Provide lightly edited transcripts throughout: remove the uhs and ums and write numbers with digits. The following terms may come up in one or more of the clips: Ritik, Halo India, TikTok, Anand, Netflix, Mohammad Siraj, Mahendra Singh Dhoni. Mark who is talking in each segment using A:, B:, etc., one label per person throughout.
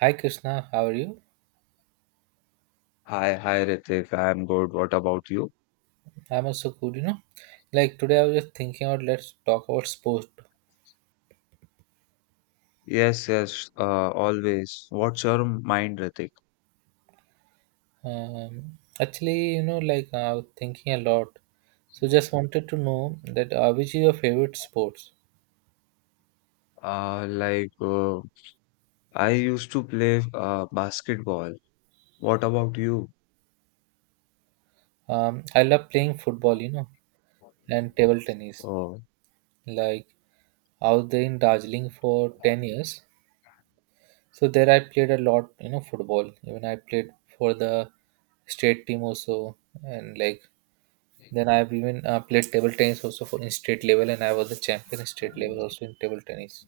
A: Hi Krishna, how are you?
B: Hi, hi, Ritik. I'm good. What about you?
A: I'm also good, you know. Like today, I was just thinking out. Let's talk about sport.
B: Yes, yes, always. What's your mind, Ritik?
A: Actually, you know, like I was thinking a lot. So just wanted to know that which is your favorite sports?
B: Like, I used to play basketball. What about you?
A: I love playing football, you know, and table tennis.
B: Oh,
A: Like I was there in Darjeeling for 10 years. So there, I played a lot, you know, football. Even I played for the state team also, and like then I've even played table tennis also for in state level, and I was the champion in state level also in table tennis.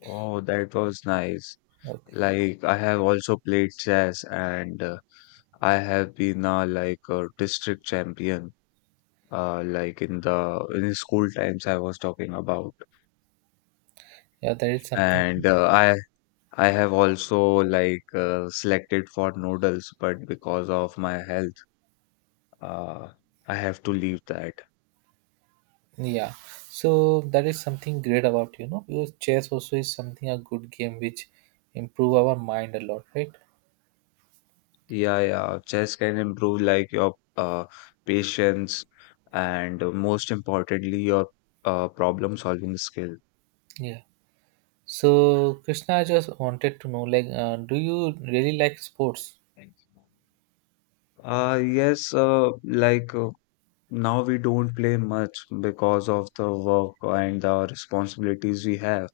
B: oh, that was nice.
A: Okay,
B: Like, I have also played chess, and I have been like a district champion. Like in the in school times I was talking about.
A: yeah, that is something.
B: And I have also like selected for noodles, but because of my health, uh, I have to leave that.
A: Yeah, so that is something great about you know because chess also is something a good game which improve our mind a lot, right?
B: Yeah, yeah. Chess can improve like your patience, and most importantly your problem solving skill.
A: Yeah. So Krishna, I just wanted to know, like, do you really like sports?
B: Yes, like, now we don't play much because of the work and the responsibilities we have.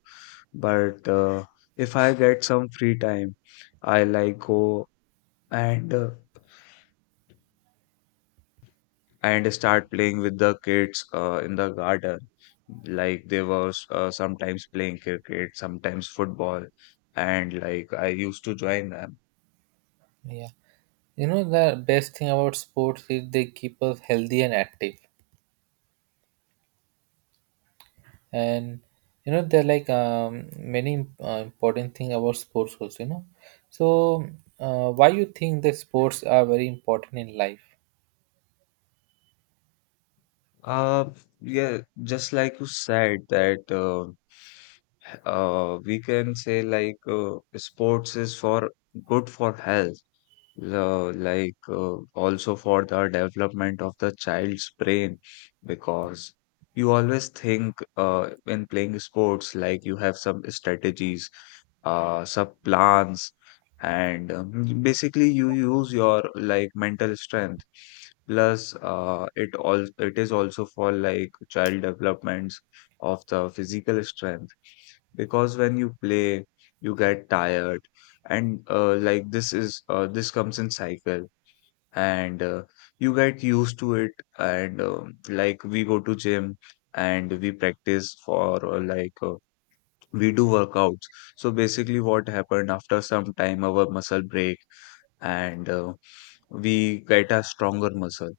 B: But if I get some free time, I like go and and start playing with the kids in the garden, like they were sometimes playing cricket, sometimes football, and like I used to join them.
A: Yeah. You know the best thing about sports is they keep us healthy and active. And you know there are like many important thing about sports also you know. So why you think that sports are very important in life?
B: Uh yeah just like you said that, we can say like sports is for good for health, the like also for the development of the child's brain, because you always think in playing sports, like you have some strategies, some plans, and basically you use your like mental strength, plus it is also for like child developments of the physical strength, because when you play, you get tired, and like this comes in cycle, and you get used to it. And like we go to gym, and we practice for like we do workouts. So basically, what happened after some time, our muscle break, and we get a stronger muscle.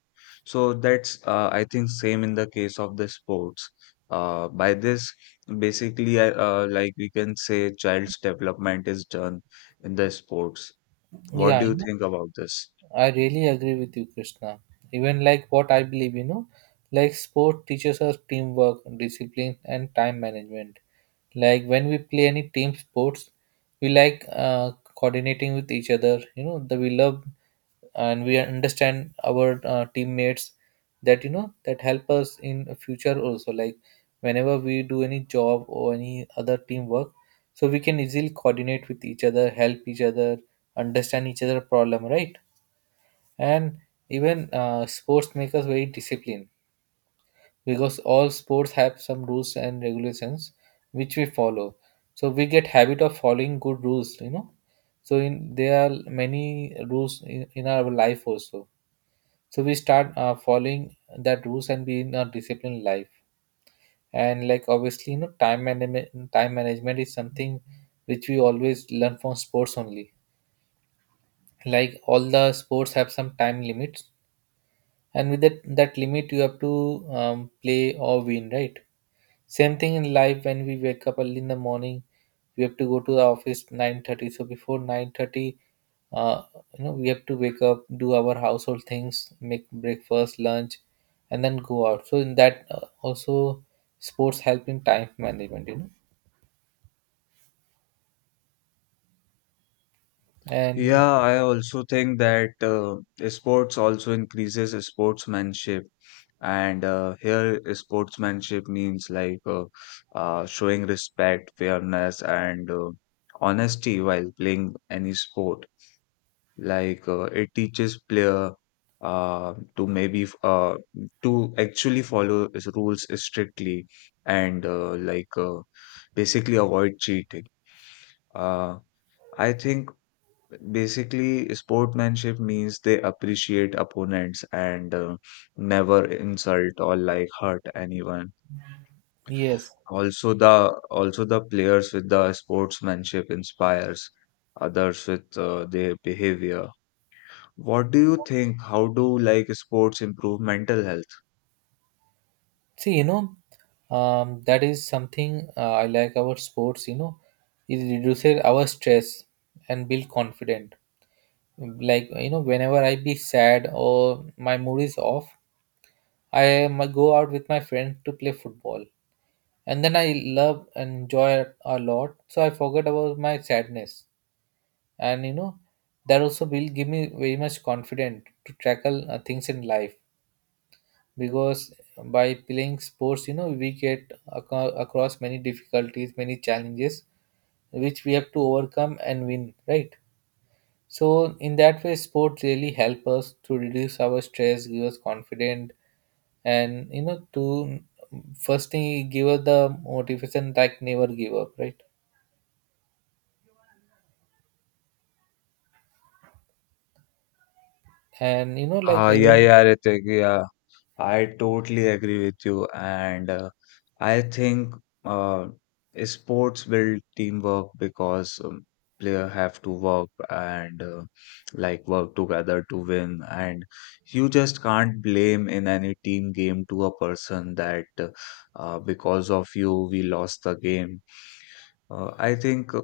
B: So that's I think same in the case of the sports. By this, basically, like we can say child's development is done in the sports. What
A: Yeah,
B: do
A: you
B: you
A: know,
B: think about this?
A: I really agree with you, Krishna. Even like what I believe, you know, like sport teaches us teamwork, discipline and time management. Like when we play any team sports, we like coordinating with each other, you know, the we love, and we understand our teammates. That you know that help us in future also, like whenever we do any job or any other teamwork, so we can easily coordinate with each other, help each other, understand each other problem, right? And even sports make us very disciplined because all sports have some rules and regulations which we follow. So we get habit of following good rules, you know. So in there are many rules in our life also, so we start following that rules and be in a disciplined life. And like obviously, you know, time management, time management is something which we always learn from sports only. Like all the sports have some time limits, and with that limit you have to play or win, right? Same thing in life when we wake up early in the morning, we have to go to the office 9:30. So before 9:30, uh, you know, we have to wake up, do our household things, make breakfast, lunch, and then go out. So in that also sports help in time management, you know. And
B: Yeah, I also think that sports also increases sportsmanship. And here, sportsmanship means like showing respect, fairness, and honesty while playing any sport. Like it teaches player uh, to maybe f- uh, to actually follow his rules strictly, and like basically avoid cheating. Uh, I think basically, sportsmanship means they appreciate opponents and never insult or like hurt anyone.
A: yes,
B: Also, the players with the sportsmanship inspires others with their behavior. What do you think? How do like sports improve mental health?
A: see, you know, that is something I like about sports. You know, it reduces our stress and build confidence. Like you know whenever I be sad or my mood is off, I might go out with my friend to play football, and then I love and enjoy it a lot, so I forget about my sadness. And you know that also will give me very much confident to tackle things in life because by playing sports, you know, we get aco- across many difficulties, many challenges, which we have to overcome and win, right? So in that way, sport really help us to reduce our stress, give us confidence, and you know, to first thing it give us the motivation like never give up, right? And you know, like
B: Ah, yeah,
A: even
B: yeah, Ritik, yeah. I totally agree with you, and I think uh, sports build teamwork, because player have to work together to win, and you just can't blame in any team game to a person that because of you we lost the game. I think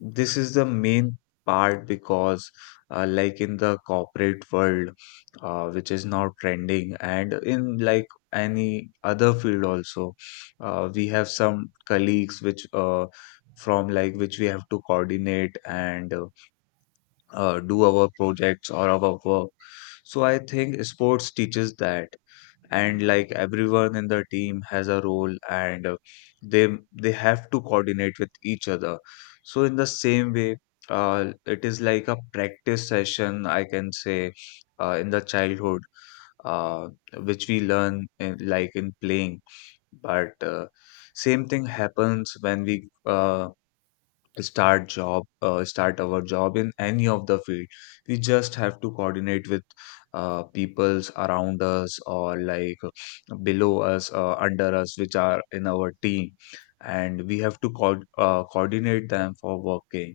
B: this is the main part, because like in the corporate world, which is now trending, and in like any other field also, we have some colleagues which from like which we have to coordinate, and do our projects or our work. So I think sports teaches that, and like everyone in the team has a role, and they they have to coordinate with each other. So in the same way, it is like a practice session, I can say, in the childhood, uh, which we learn like in playing. But same thing happens when we start our job in any of the field. We just have to coordinate with peoples around us, or like below us, under us, which are in our team, and we have to coordinate them for working.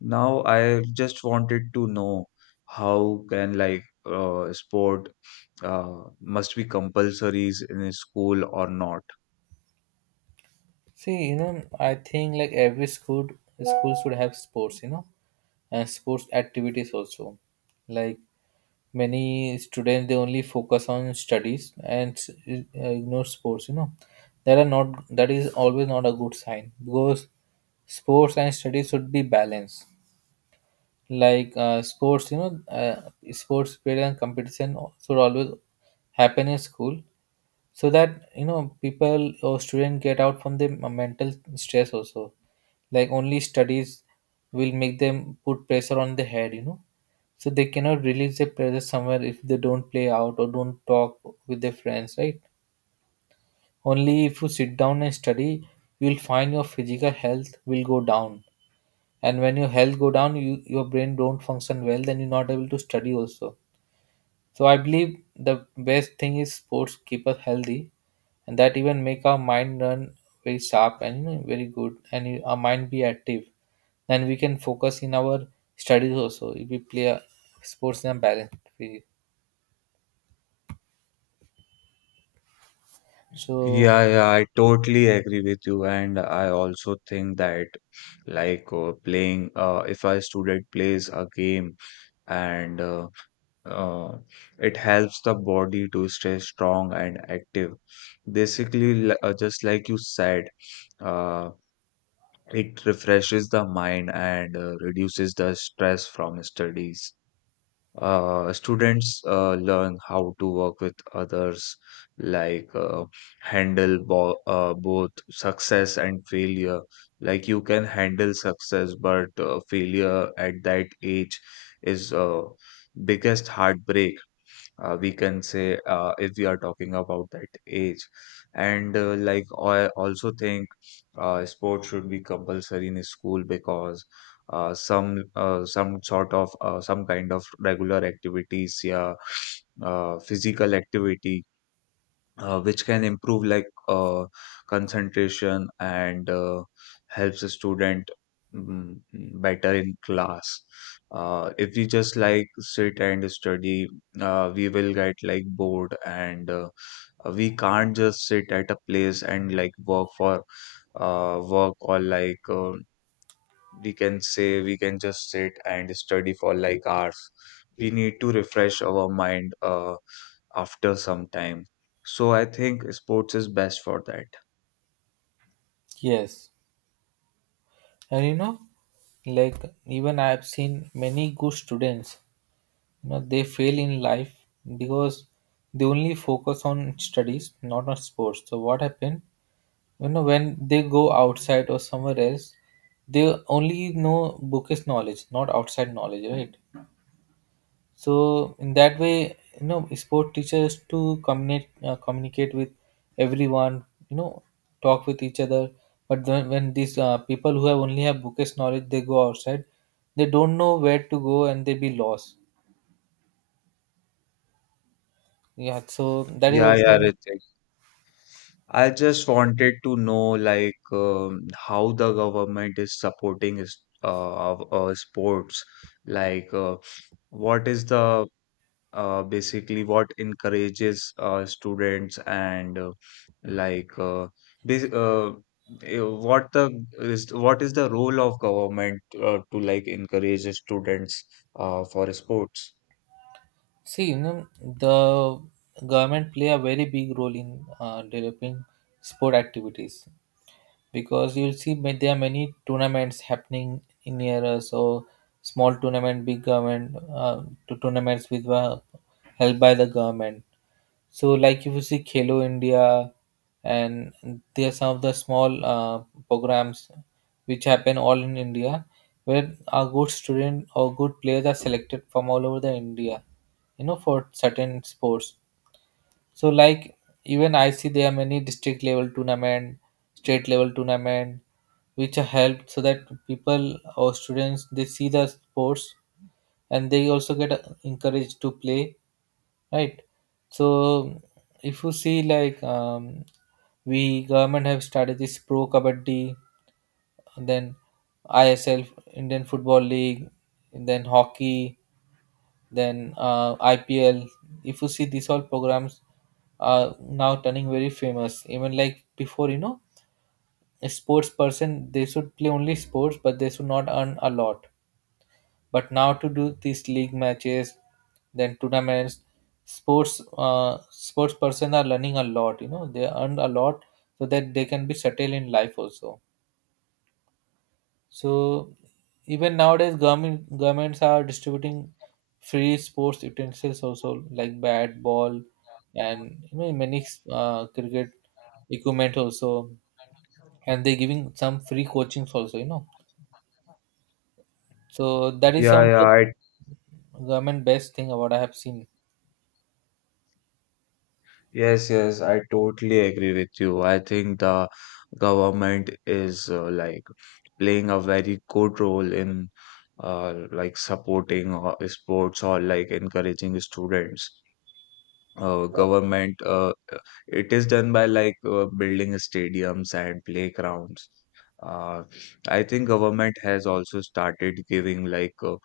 B: Now, I just wanted to know how can like sport must be compulsories in a school or not.
A: see, you know, I think like every school should have sports, you know, and sports activities also. Like many students they only focus on studies and s- ignore sports, you know. That are not that is always not a good sign because sports and studies should be balanced. Like sports, you know, sports period and competition should always happen in school, so that you know people or student get out from the mental stress also. Like only studies will make them put pressure on the head, you know. So they cannot release their pressure somewhere if they don't play out or don't talk with their friends, right? Only if you sit down and study, you'll find your physical health will go down. And when your health go down, you your brain don't function well, then you're not able to study also. So I believe the best thing is sports keep us healthy, and that even make our mind run very sharp and you know, very good, and our mind be active. Then we can focus in our studies also if we play a sports in a balanced way. So
B: Yeah, yeah, I totally agree with you, and I also think that like playing if a student plays a game, and uh, it helps the body to stay strong and active. Basically, just like you said. uh, It refreshes the mind and reduces the stress from studies. Students learn how to work with others, like handle both success and failure. Like you can handle success, but failure at that age is biggest heartbreak, we can say, if we are talking about that age. And like I also think sports should be compulsory in school, because some sort of some kind of regular activities, yeah, physical activity which can improve like concentration, and helps a student mm, better in class. If we just like sit and study, we will get like bored, and we can't just sit at a place and like work for work or like we can say we can just sit and study for like hours. We need to refresh our mind after some time. So I think sports is best for that.
A: yes, and you know, like even I have seen many good students, you know, they fail in life because they only focus on studies, not on sports. So what happened? You know, when they go outside or somewhere else, they only know bookish knowledge, not outside knowledge, right? So in that way, you know, sport teachers to communicate communicate with everyone. You know, talk with each other. But then when these people who have only have bookish knowledge, they go outside, they don't know where to go and they be lost. Yeah, so that is
B: Yeah, yeah,
A: also
B: Ritik. I just wanted to know like how the government is supporting sports, like what is the basically what encourages students, and like this what is the role of government to like encourage the students for sports.
A: see, you know, the government play a very big role in developing sport activities because you'll see ma- there are many tournaments happening in near us. So small tournament, big government to tournaments with were held by the government. So like if you see Khelo India, and there are some of the small programs which happen all in India, where a good student or good players are selected from all over the India, you know, for certain sports. So like even I see there are many district level tournament, state level tournament, which are helped so that people or students they see the sports, and they also get encouraged to play, right? So if you see like we government have started this pro kabaddi, and then ISL Indian Football League, and then hockey, then IPL. If you see these all programs are now turning very famous. Even like before, you know, a sports person they should play only sports, but they should not earn a lot. But now to do these league matches, then tournaments, sports person are learning a lot. You know, they earn a lot so that they can be settled in life also. So even nowadays, governments are distributing free sports utensils also like bat, ball, and you know many cricket equipment also, and they're giving some free coachings also. You know, so that is
B: yeah
A: some of
B: yeah
A: the
B: i
A: government best thing about I have seen.
B: Yes, yes, I totally agree with you. I think the government is like playing a very good role in like supporting sports or like encouraging students. Government it is done by like building stadiums and playgrounds. Uh, I think government has also started giving like uh,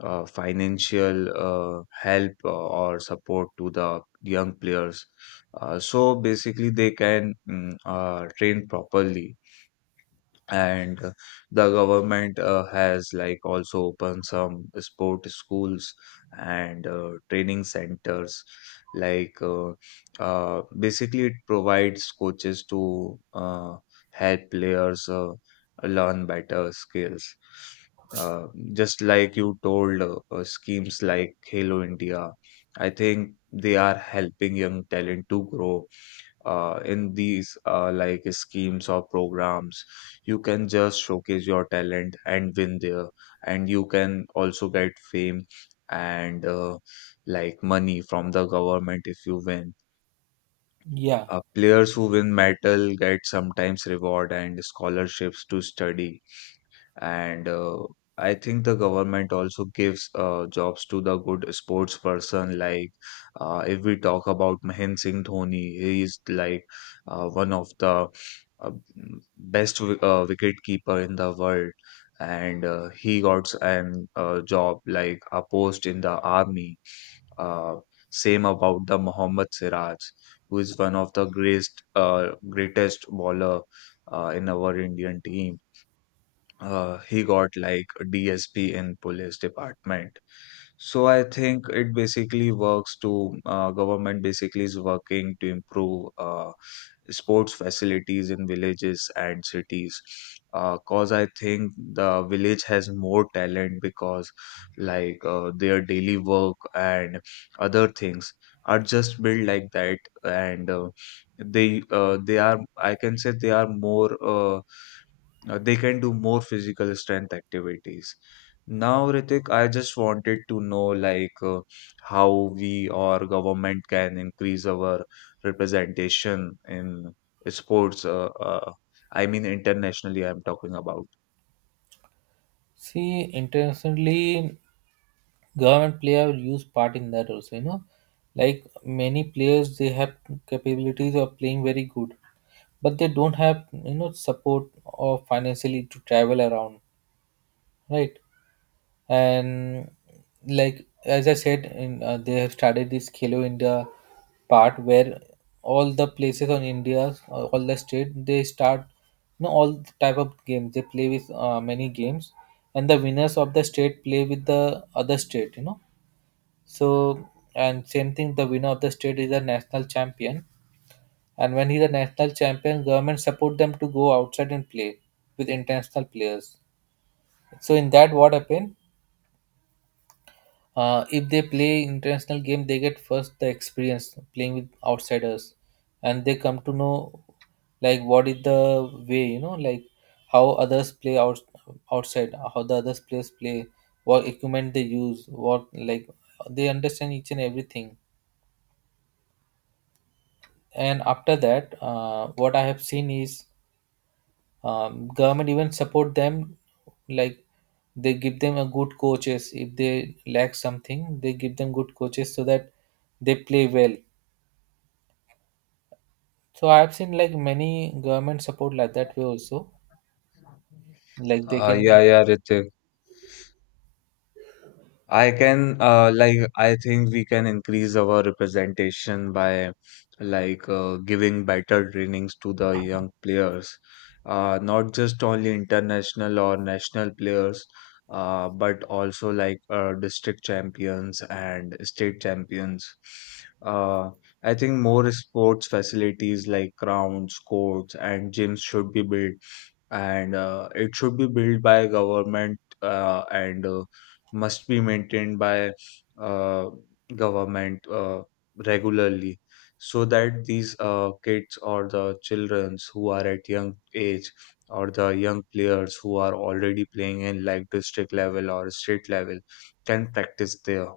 B: uh, financial help or support to the young players. So basically, they can train properly, and the government has like also opened some sport schools and training centers, like basically it provides coaches to help players learn better skills, uh, just like you told, schemes like Halo India. I think they are helping young talent to grow in these like schemes or programs. You can just showcase your talent and win there, and you can also get fame and like money from the government if you win.
A: Yeah.
B: Players who win medal get sometimes reward and scholarships to study, and I think the government also gives jobs to the good sports person, like if we talk about Mahendra Singh Dhoni, he is like one of the uh, best wicket keeper in the world, and he got an job like a post in the army. uh, Same about the Mohammad Siraj, who is one of the greatest greatest bowler in our Indian team. He got like a DSP in police department. So I think it basically works to government basically is working to improve sports facilities in villages and cities. Cause I think the village has more talent, because like their daily work and other things are just built like that, and they are, I can say, they can do more physical strength activities. Now, Ritik, I just wanted to know like how we or government can increase our representation in sports. I mean, internationally, I'm talking about.
A: See, internationally, government player use part in that also, you know. Like many players, they have capabilities of playing very good, but they don't have you know support or financially to travel around, right? And like as I said in, they have started this Khelo India part where all the places on India all the state they start, you know, all the type of games they play with many games, and the winners of the state play with the other state, you know. So and same thing the winner of the state is a national champion, and when he's a national champion, government support them to go outside and play with international players. So in that, what happened? If they play international game, they get first the experience playing with outsiders, and they come to know like what is the way, you know, like how others play out outside, how the others players play, what equipment they use, what like they understand each and everything. And after that, what I have seen is government even support them like they give them a good coaches. If they lack something, they give them good coaches so that they play well. So I have seen like many government support like that way also, like they
B: Yeah,
A: can
B: yeah, Ritik. I can like I think we can increase our representation by like giving better trainings to the young players, not just only international or national players, but also like district champions and state champions. Uh, I think more sports facilities like grounds, courts, and gyms should be built, and it should be built by government and must be maintained by uh, government regularly, so that these kids or the childrens who are at young age, or the young players who are already playing in like district level or state level, can practice there.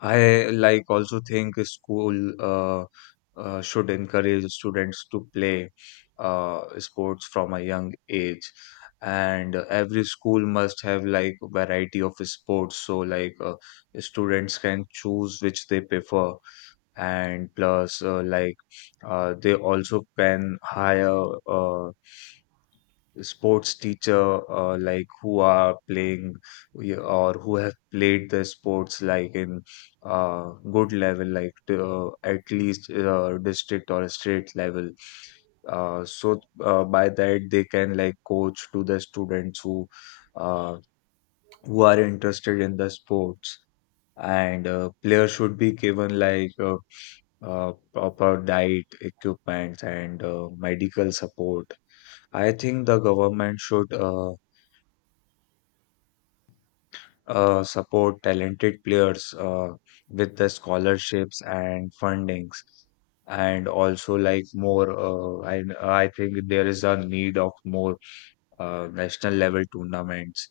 B: I like also think school uh, should encourage students to play sports from a young age, and every school must have like variety of sports, so like students can choose which they prefer, and plus like they also can hire sports teacher like who are playing y- or who have played the sports like in good level, like to, at least district or state level, so by that they can like coach to the students uh, who are interested in the sports, and players should be given like proper diet equipments and medical support. I think the government should support talented players with the scholarships and fundings, and also like more. I think there is a need of more national level tournaments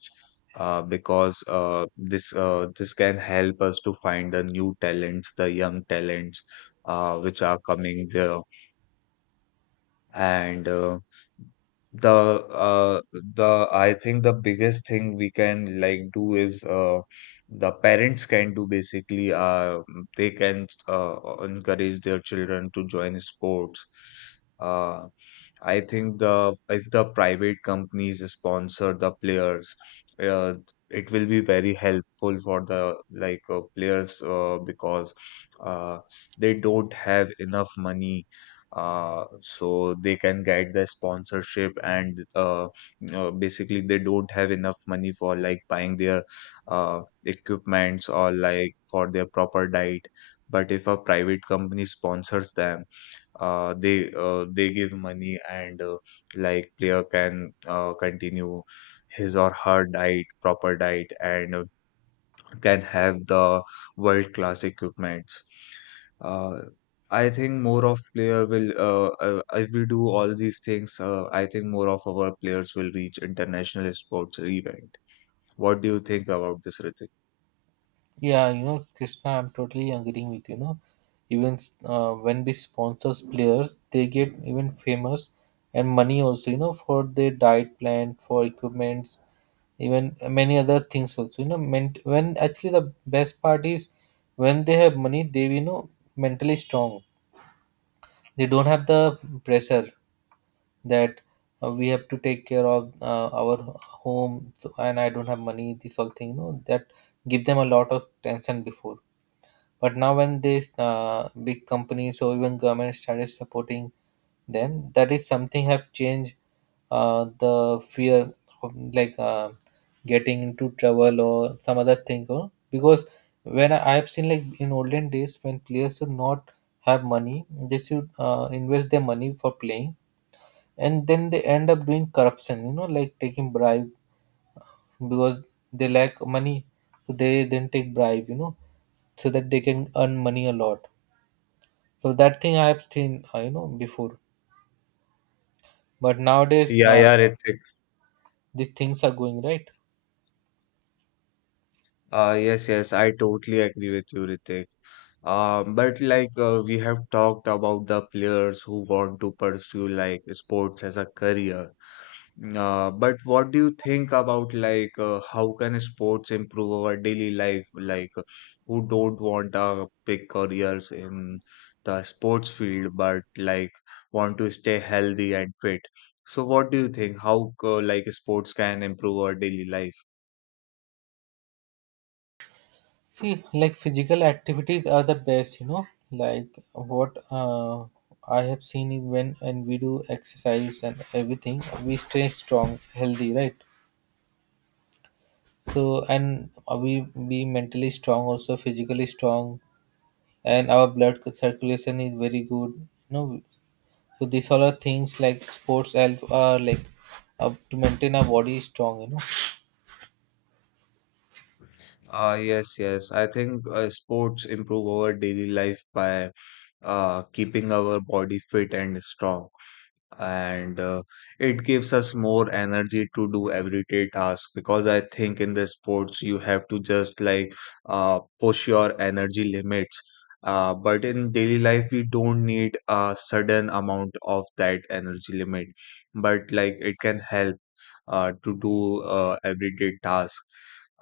B: because this can help us to find the new talents, the young talents which are coming there and the uh, the I think the biggest thing we can do is the parents can do basically, they can encourage their children to join sports. Uh, I think the if the private companies sponsor the players, uh, it will be very helpful for the players because uh, they don't have enough money, so they can get the sponsorship and basically they don't have enough money for like buying their uh, equipments or like for their proper diet. But if a private company sponsors them, they give money and like player can continue his or her diet proper diet and can have the world class equipments. uh, I think more of player will if we do all these things, I think more of our players will reach international sports event. What do you think about this, Ritik?
A: Yeah, you know, Krishna, I'm totally agreeing with you. Know, even when we sponsors players, they get even famous and money also. You know, for their diet plan, for equipments, even many other things also. You know, ment- when actually the best part is when they have money, they you know mentally strong. They don't have the pressure that we have to take care of our home so, and I don't have money. This all thing, you know, that give them a lot of tension before, but now when these big companies or even government started supporting them, that is something have changed the fear of like getting into trouble or some other thing. Or because when I have seen like in olden days when players should not have money, they should invest their money for playing, and then they end up doing corruption. You know, like taking bribe because they lack money, so they then take bribe. You know, so that they can earn money a lot. So that thing I have seen, you know, before. But nowadays,
B: Yeah, yeah, Ritik.
A: these things are going right.
B: Yes, yes, I totally agree with you, Ritik. But we have talked about the players who want to pursue like sports as a career. But what do you think about how can sports improve our daily life? Who don't want big careers in the sports field, but like want to stay healthy and fit. So what do you think? How like sports can improve our daily life?
A: See, like physical activities are the best, you know. Like what I have seen is when and we do exercise and everything, we stay strong, healthy, right? So and we be mentally strong, also physically strong, and our blood circulation is very good. You know, so these all are things like sports help, like to maintain our body strong. You know.
B: Yes, yes. I think sports improve our daily life by keeping our body fit and strong. And it gives us more energy to do everyday tasks, because I think in the sports you have to just like push your energy limits. But in daily life, we don't need a sudden amount of that energy limit, but like it can help to do everyday task.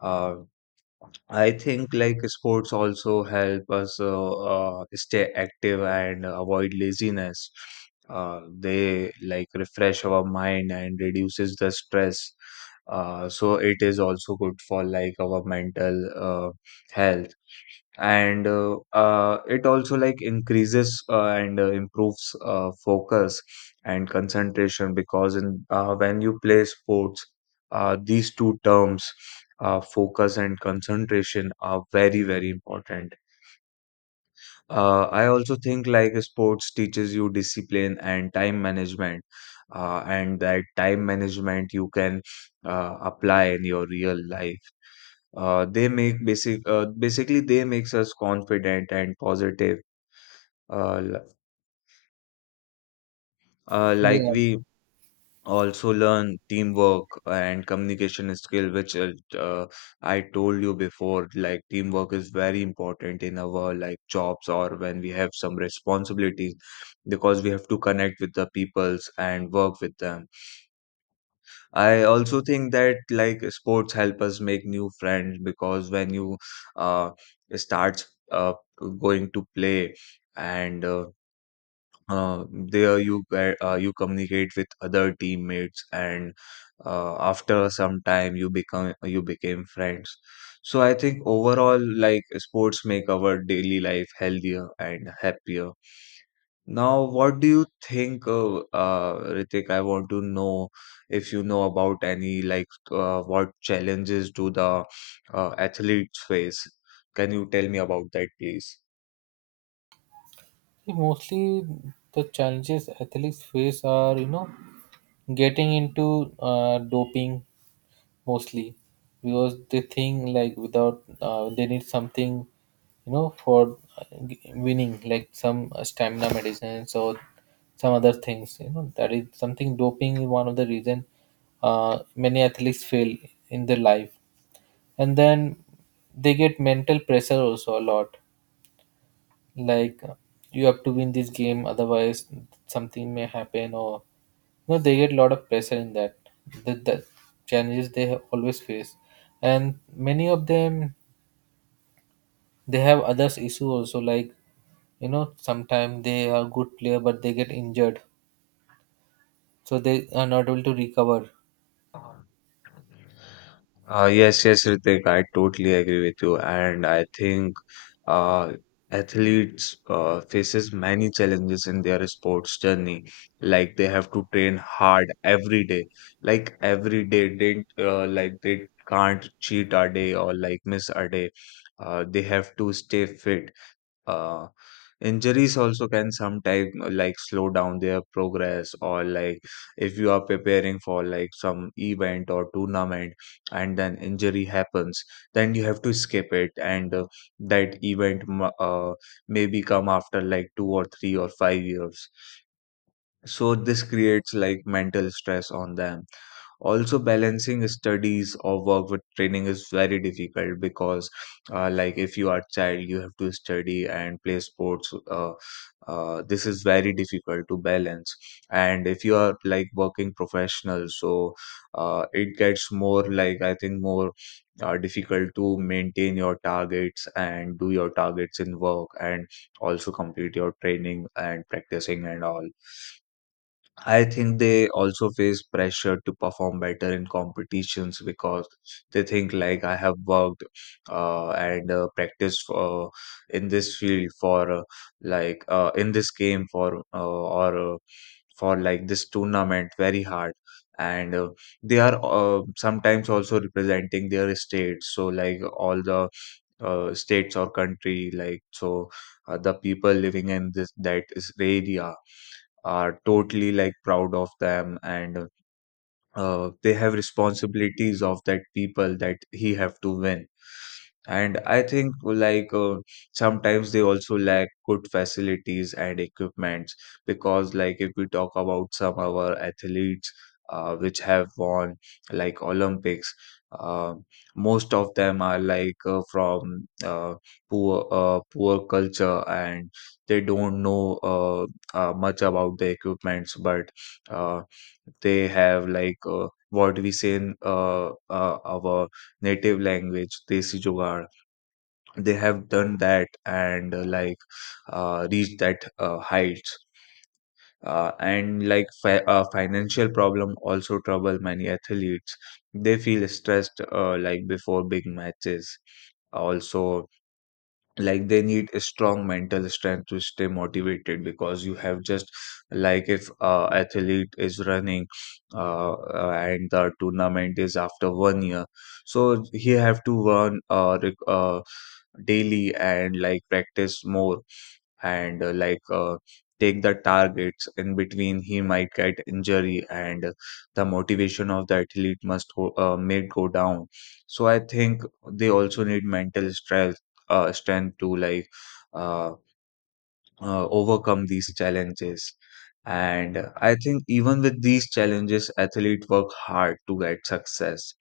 B: Uh, I think like sports also help us stay active and avoid laziness. They like refresh our mind and reduces the stress. So it is also good for like our mental health, and it also like increases and improves focus and concentration, because in when you play sports, these two terms, focus and concentration, are very, very important. I also think like sports teaches you discipline and time management, and that time management you can apply in your real life. They make basic basically they makes us confident and positive. Uh, l- like
A: Yeah.
B: we also learn teamwork and communication skill which uh, I told you before like teamwork is very important in our like jobs or when we have some responsibilities, because we have to connect with the peoples and work with them. I also think that like sports help us make new friends, because when you uh, start uh, going to play and uh, there you communicate with other teammates, and after some time you become you became friends. So I think overall like sports make our daily life healthier and happier. Now what do you think, Ritik? I want to know if you know about any what challenges do the athletes face. Can you tell me about that, please?
A: Mostly the challenges athletes face are, you know, getting into doping mostly because they think like without they need something, you know, for g- winning like some stamina medicines or some other things. You know, that is something doping is one of the reason many athletes fail in their life, and then they get mental pressure also a lot like you have to win this game, otherwise something may happen. Or you know they get a lot of pressure in that. The challenges they have always face, and many of them they have others issue also. Like you know sometimes they are good player but they get injured, so they are not able to recover.
B: Yes, yes, Ritik, I totally agree with you, and I think uh, athletes faces many challenges in their sports journey. Like they have to train hard every day, like every day they like they can't cheat a day or like miss a day. They have to stay fit. uh, Injuries also can sometime like slow down their progress, or like if you are preparing for like some event or tournament and then injury happens, then you have to skip it, and that event maybe come after like 2 or 3 or 5 years, so this creates like mental stress on them. Also balancing studies or work with training is very difficult, because like if you are child you have to study and play sports. This is very difficult to balance, and if you are like working professional, so it gets more, like I think more difficult to maintain your targets and do your targets in work and also complete your training and practicing and all. I think they also face pressure to perform better in competitions, because they think like I have worked and practiced in this field for in this game for like this tournament very hard, and they are sometimes also representing their states, so like all the states or country like, so the people living in this that is area are totally like proud of them, and they have responsibilities of that people that he have to win. And I think sometimes they also lack good facilities and equipments, because like if we talk about some of our athletes which have won like Olympics, um most of them are like from poor poor culture, and they don't know much about the equipments, but uh, they have like what we say in our native language, Desi Jugaad. They have done that and reached that heights. And like financial problem also trouble many athletes. They feel stressed like before big matches also. Like they need a strong mental strength to stay motivated, because you have just like if athlete is running, and the tournament is after 1 year, so he have to run daily and like practice more, and take the targets in between he might get injury, and the motivation of the athlete may go down. So I think they also need mental strength, strength to like uh, overcome these challenges. And I think even with these challenges athletes work hard to get success.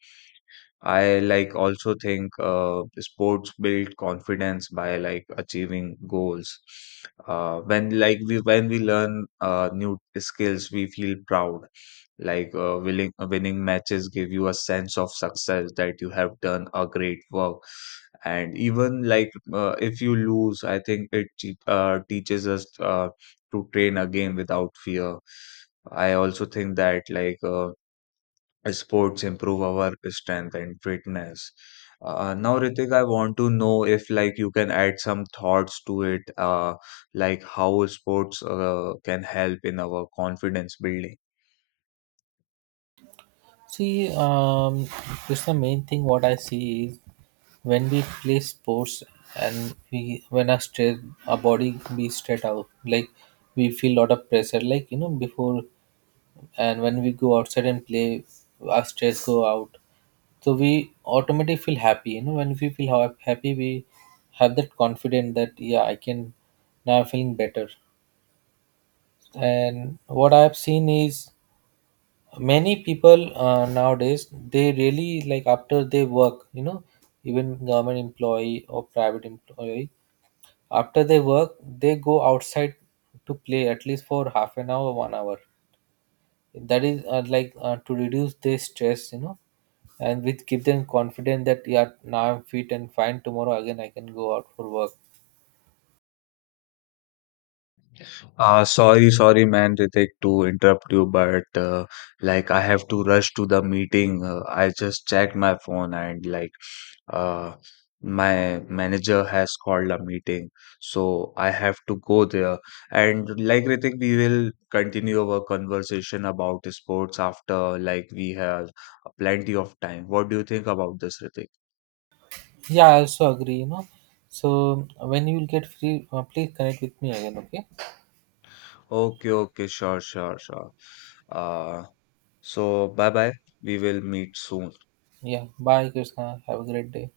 B: I like also think sports build confidence by like achieving goals. When we learn new skills, we feel proud. Like winning matches give you a sense of success that you have done a great work. And even like if you lose, I think it teaches us to train again without fear. I also think that like. Sports improve our strength and fitness. Now, Ritik, I want to know if like you can add some thoughts to it, like how sports can help in our confidence building.
A: See, it's the main thing what I see is when we play sports, and we when our stress our body be straight out like we feel lot of pressure like you know before, and when we go outside and play our stress go out, so we automatically feel happy. You know, when we feel ha- happy we have that confidence that yeah I can now I'm feeling better. And what I have seen is many people nowadays they really like after they work, you know, even government employee or private employee, after they work they go outside to play at least for half an hour 1 hour. That is like to reduce their stress, you know, and which give them confidence that yeah now I'm fit and fine tomorrow again I can go out for work.
B: Sorry, sorry, man, Ritik, to interrupt you, but like I have to rush to the meeting. I just checked my phone, and like uh, my manager has called a meeting, so I have to go there. And like Ritik, we will continue our conversation about sports after, like, we have plenty of time. What do you think about this, Ritik?
A: Yeah I also agree, you know. So when you will get free, please connect with me again, okay?
B: Okay, okay, sure, sure, sure. Uh, so bye bye. We will meet soon.
A: Yeah, bye Krishna, have a great day.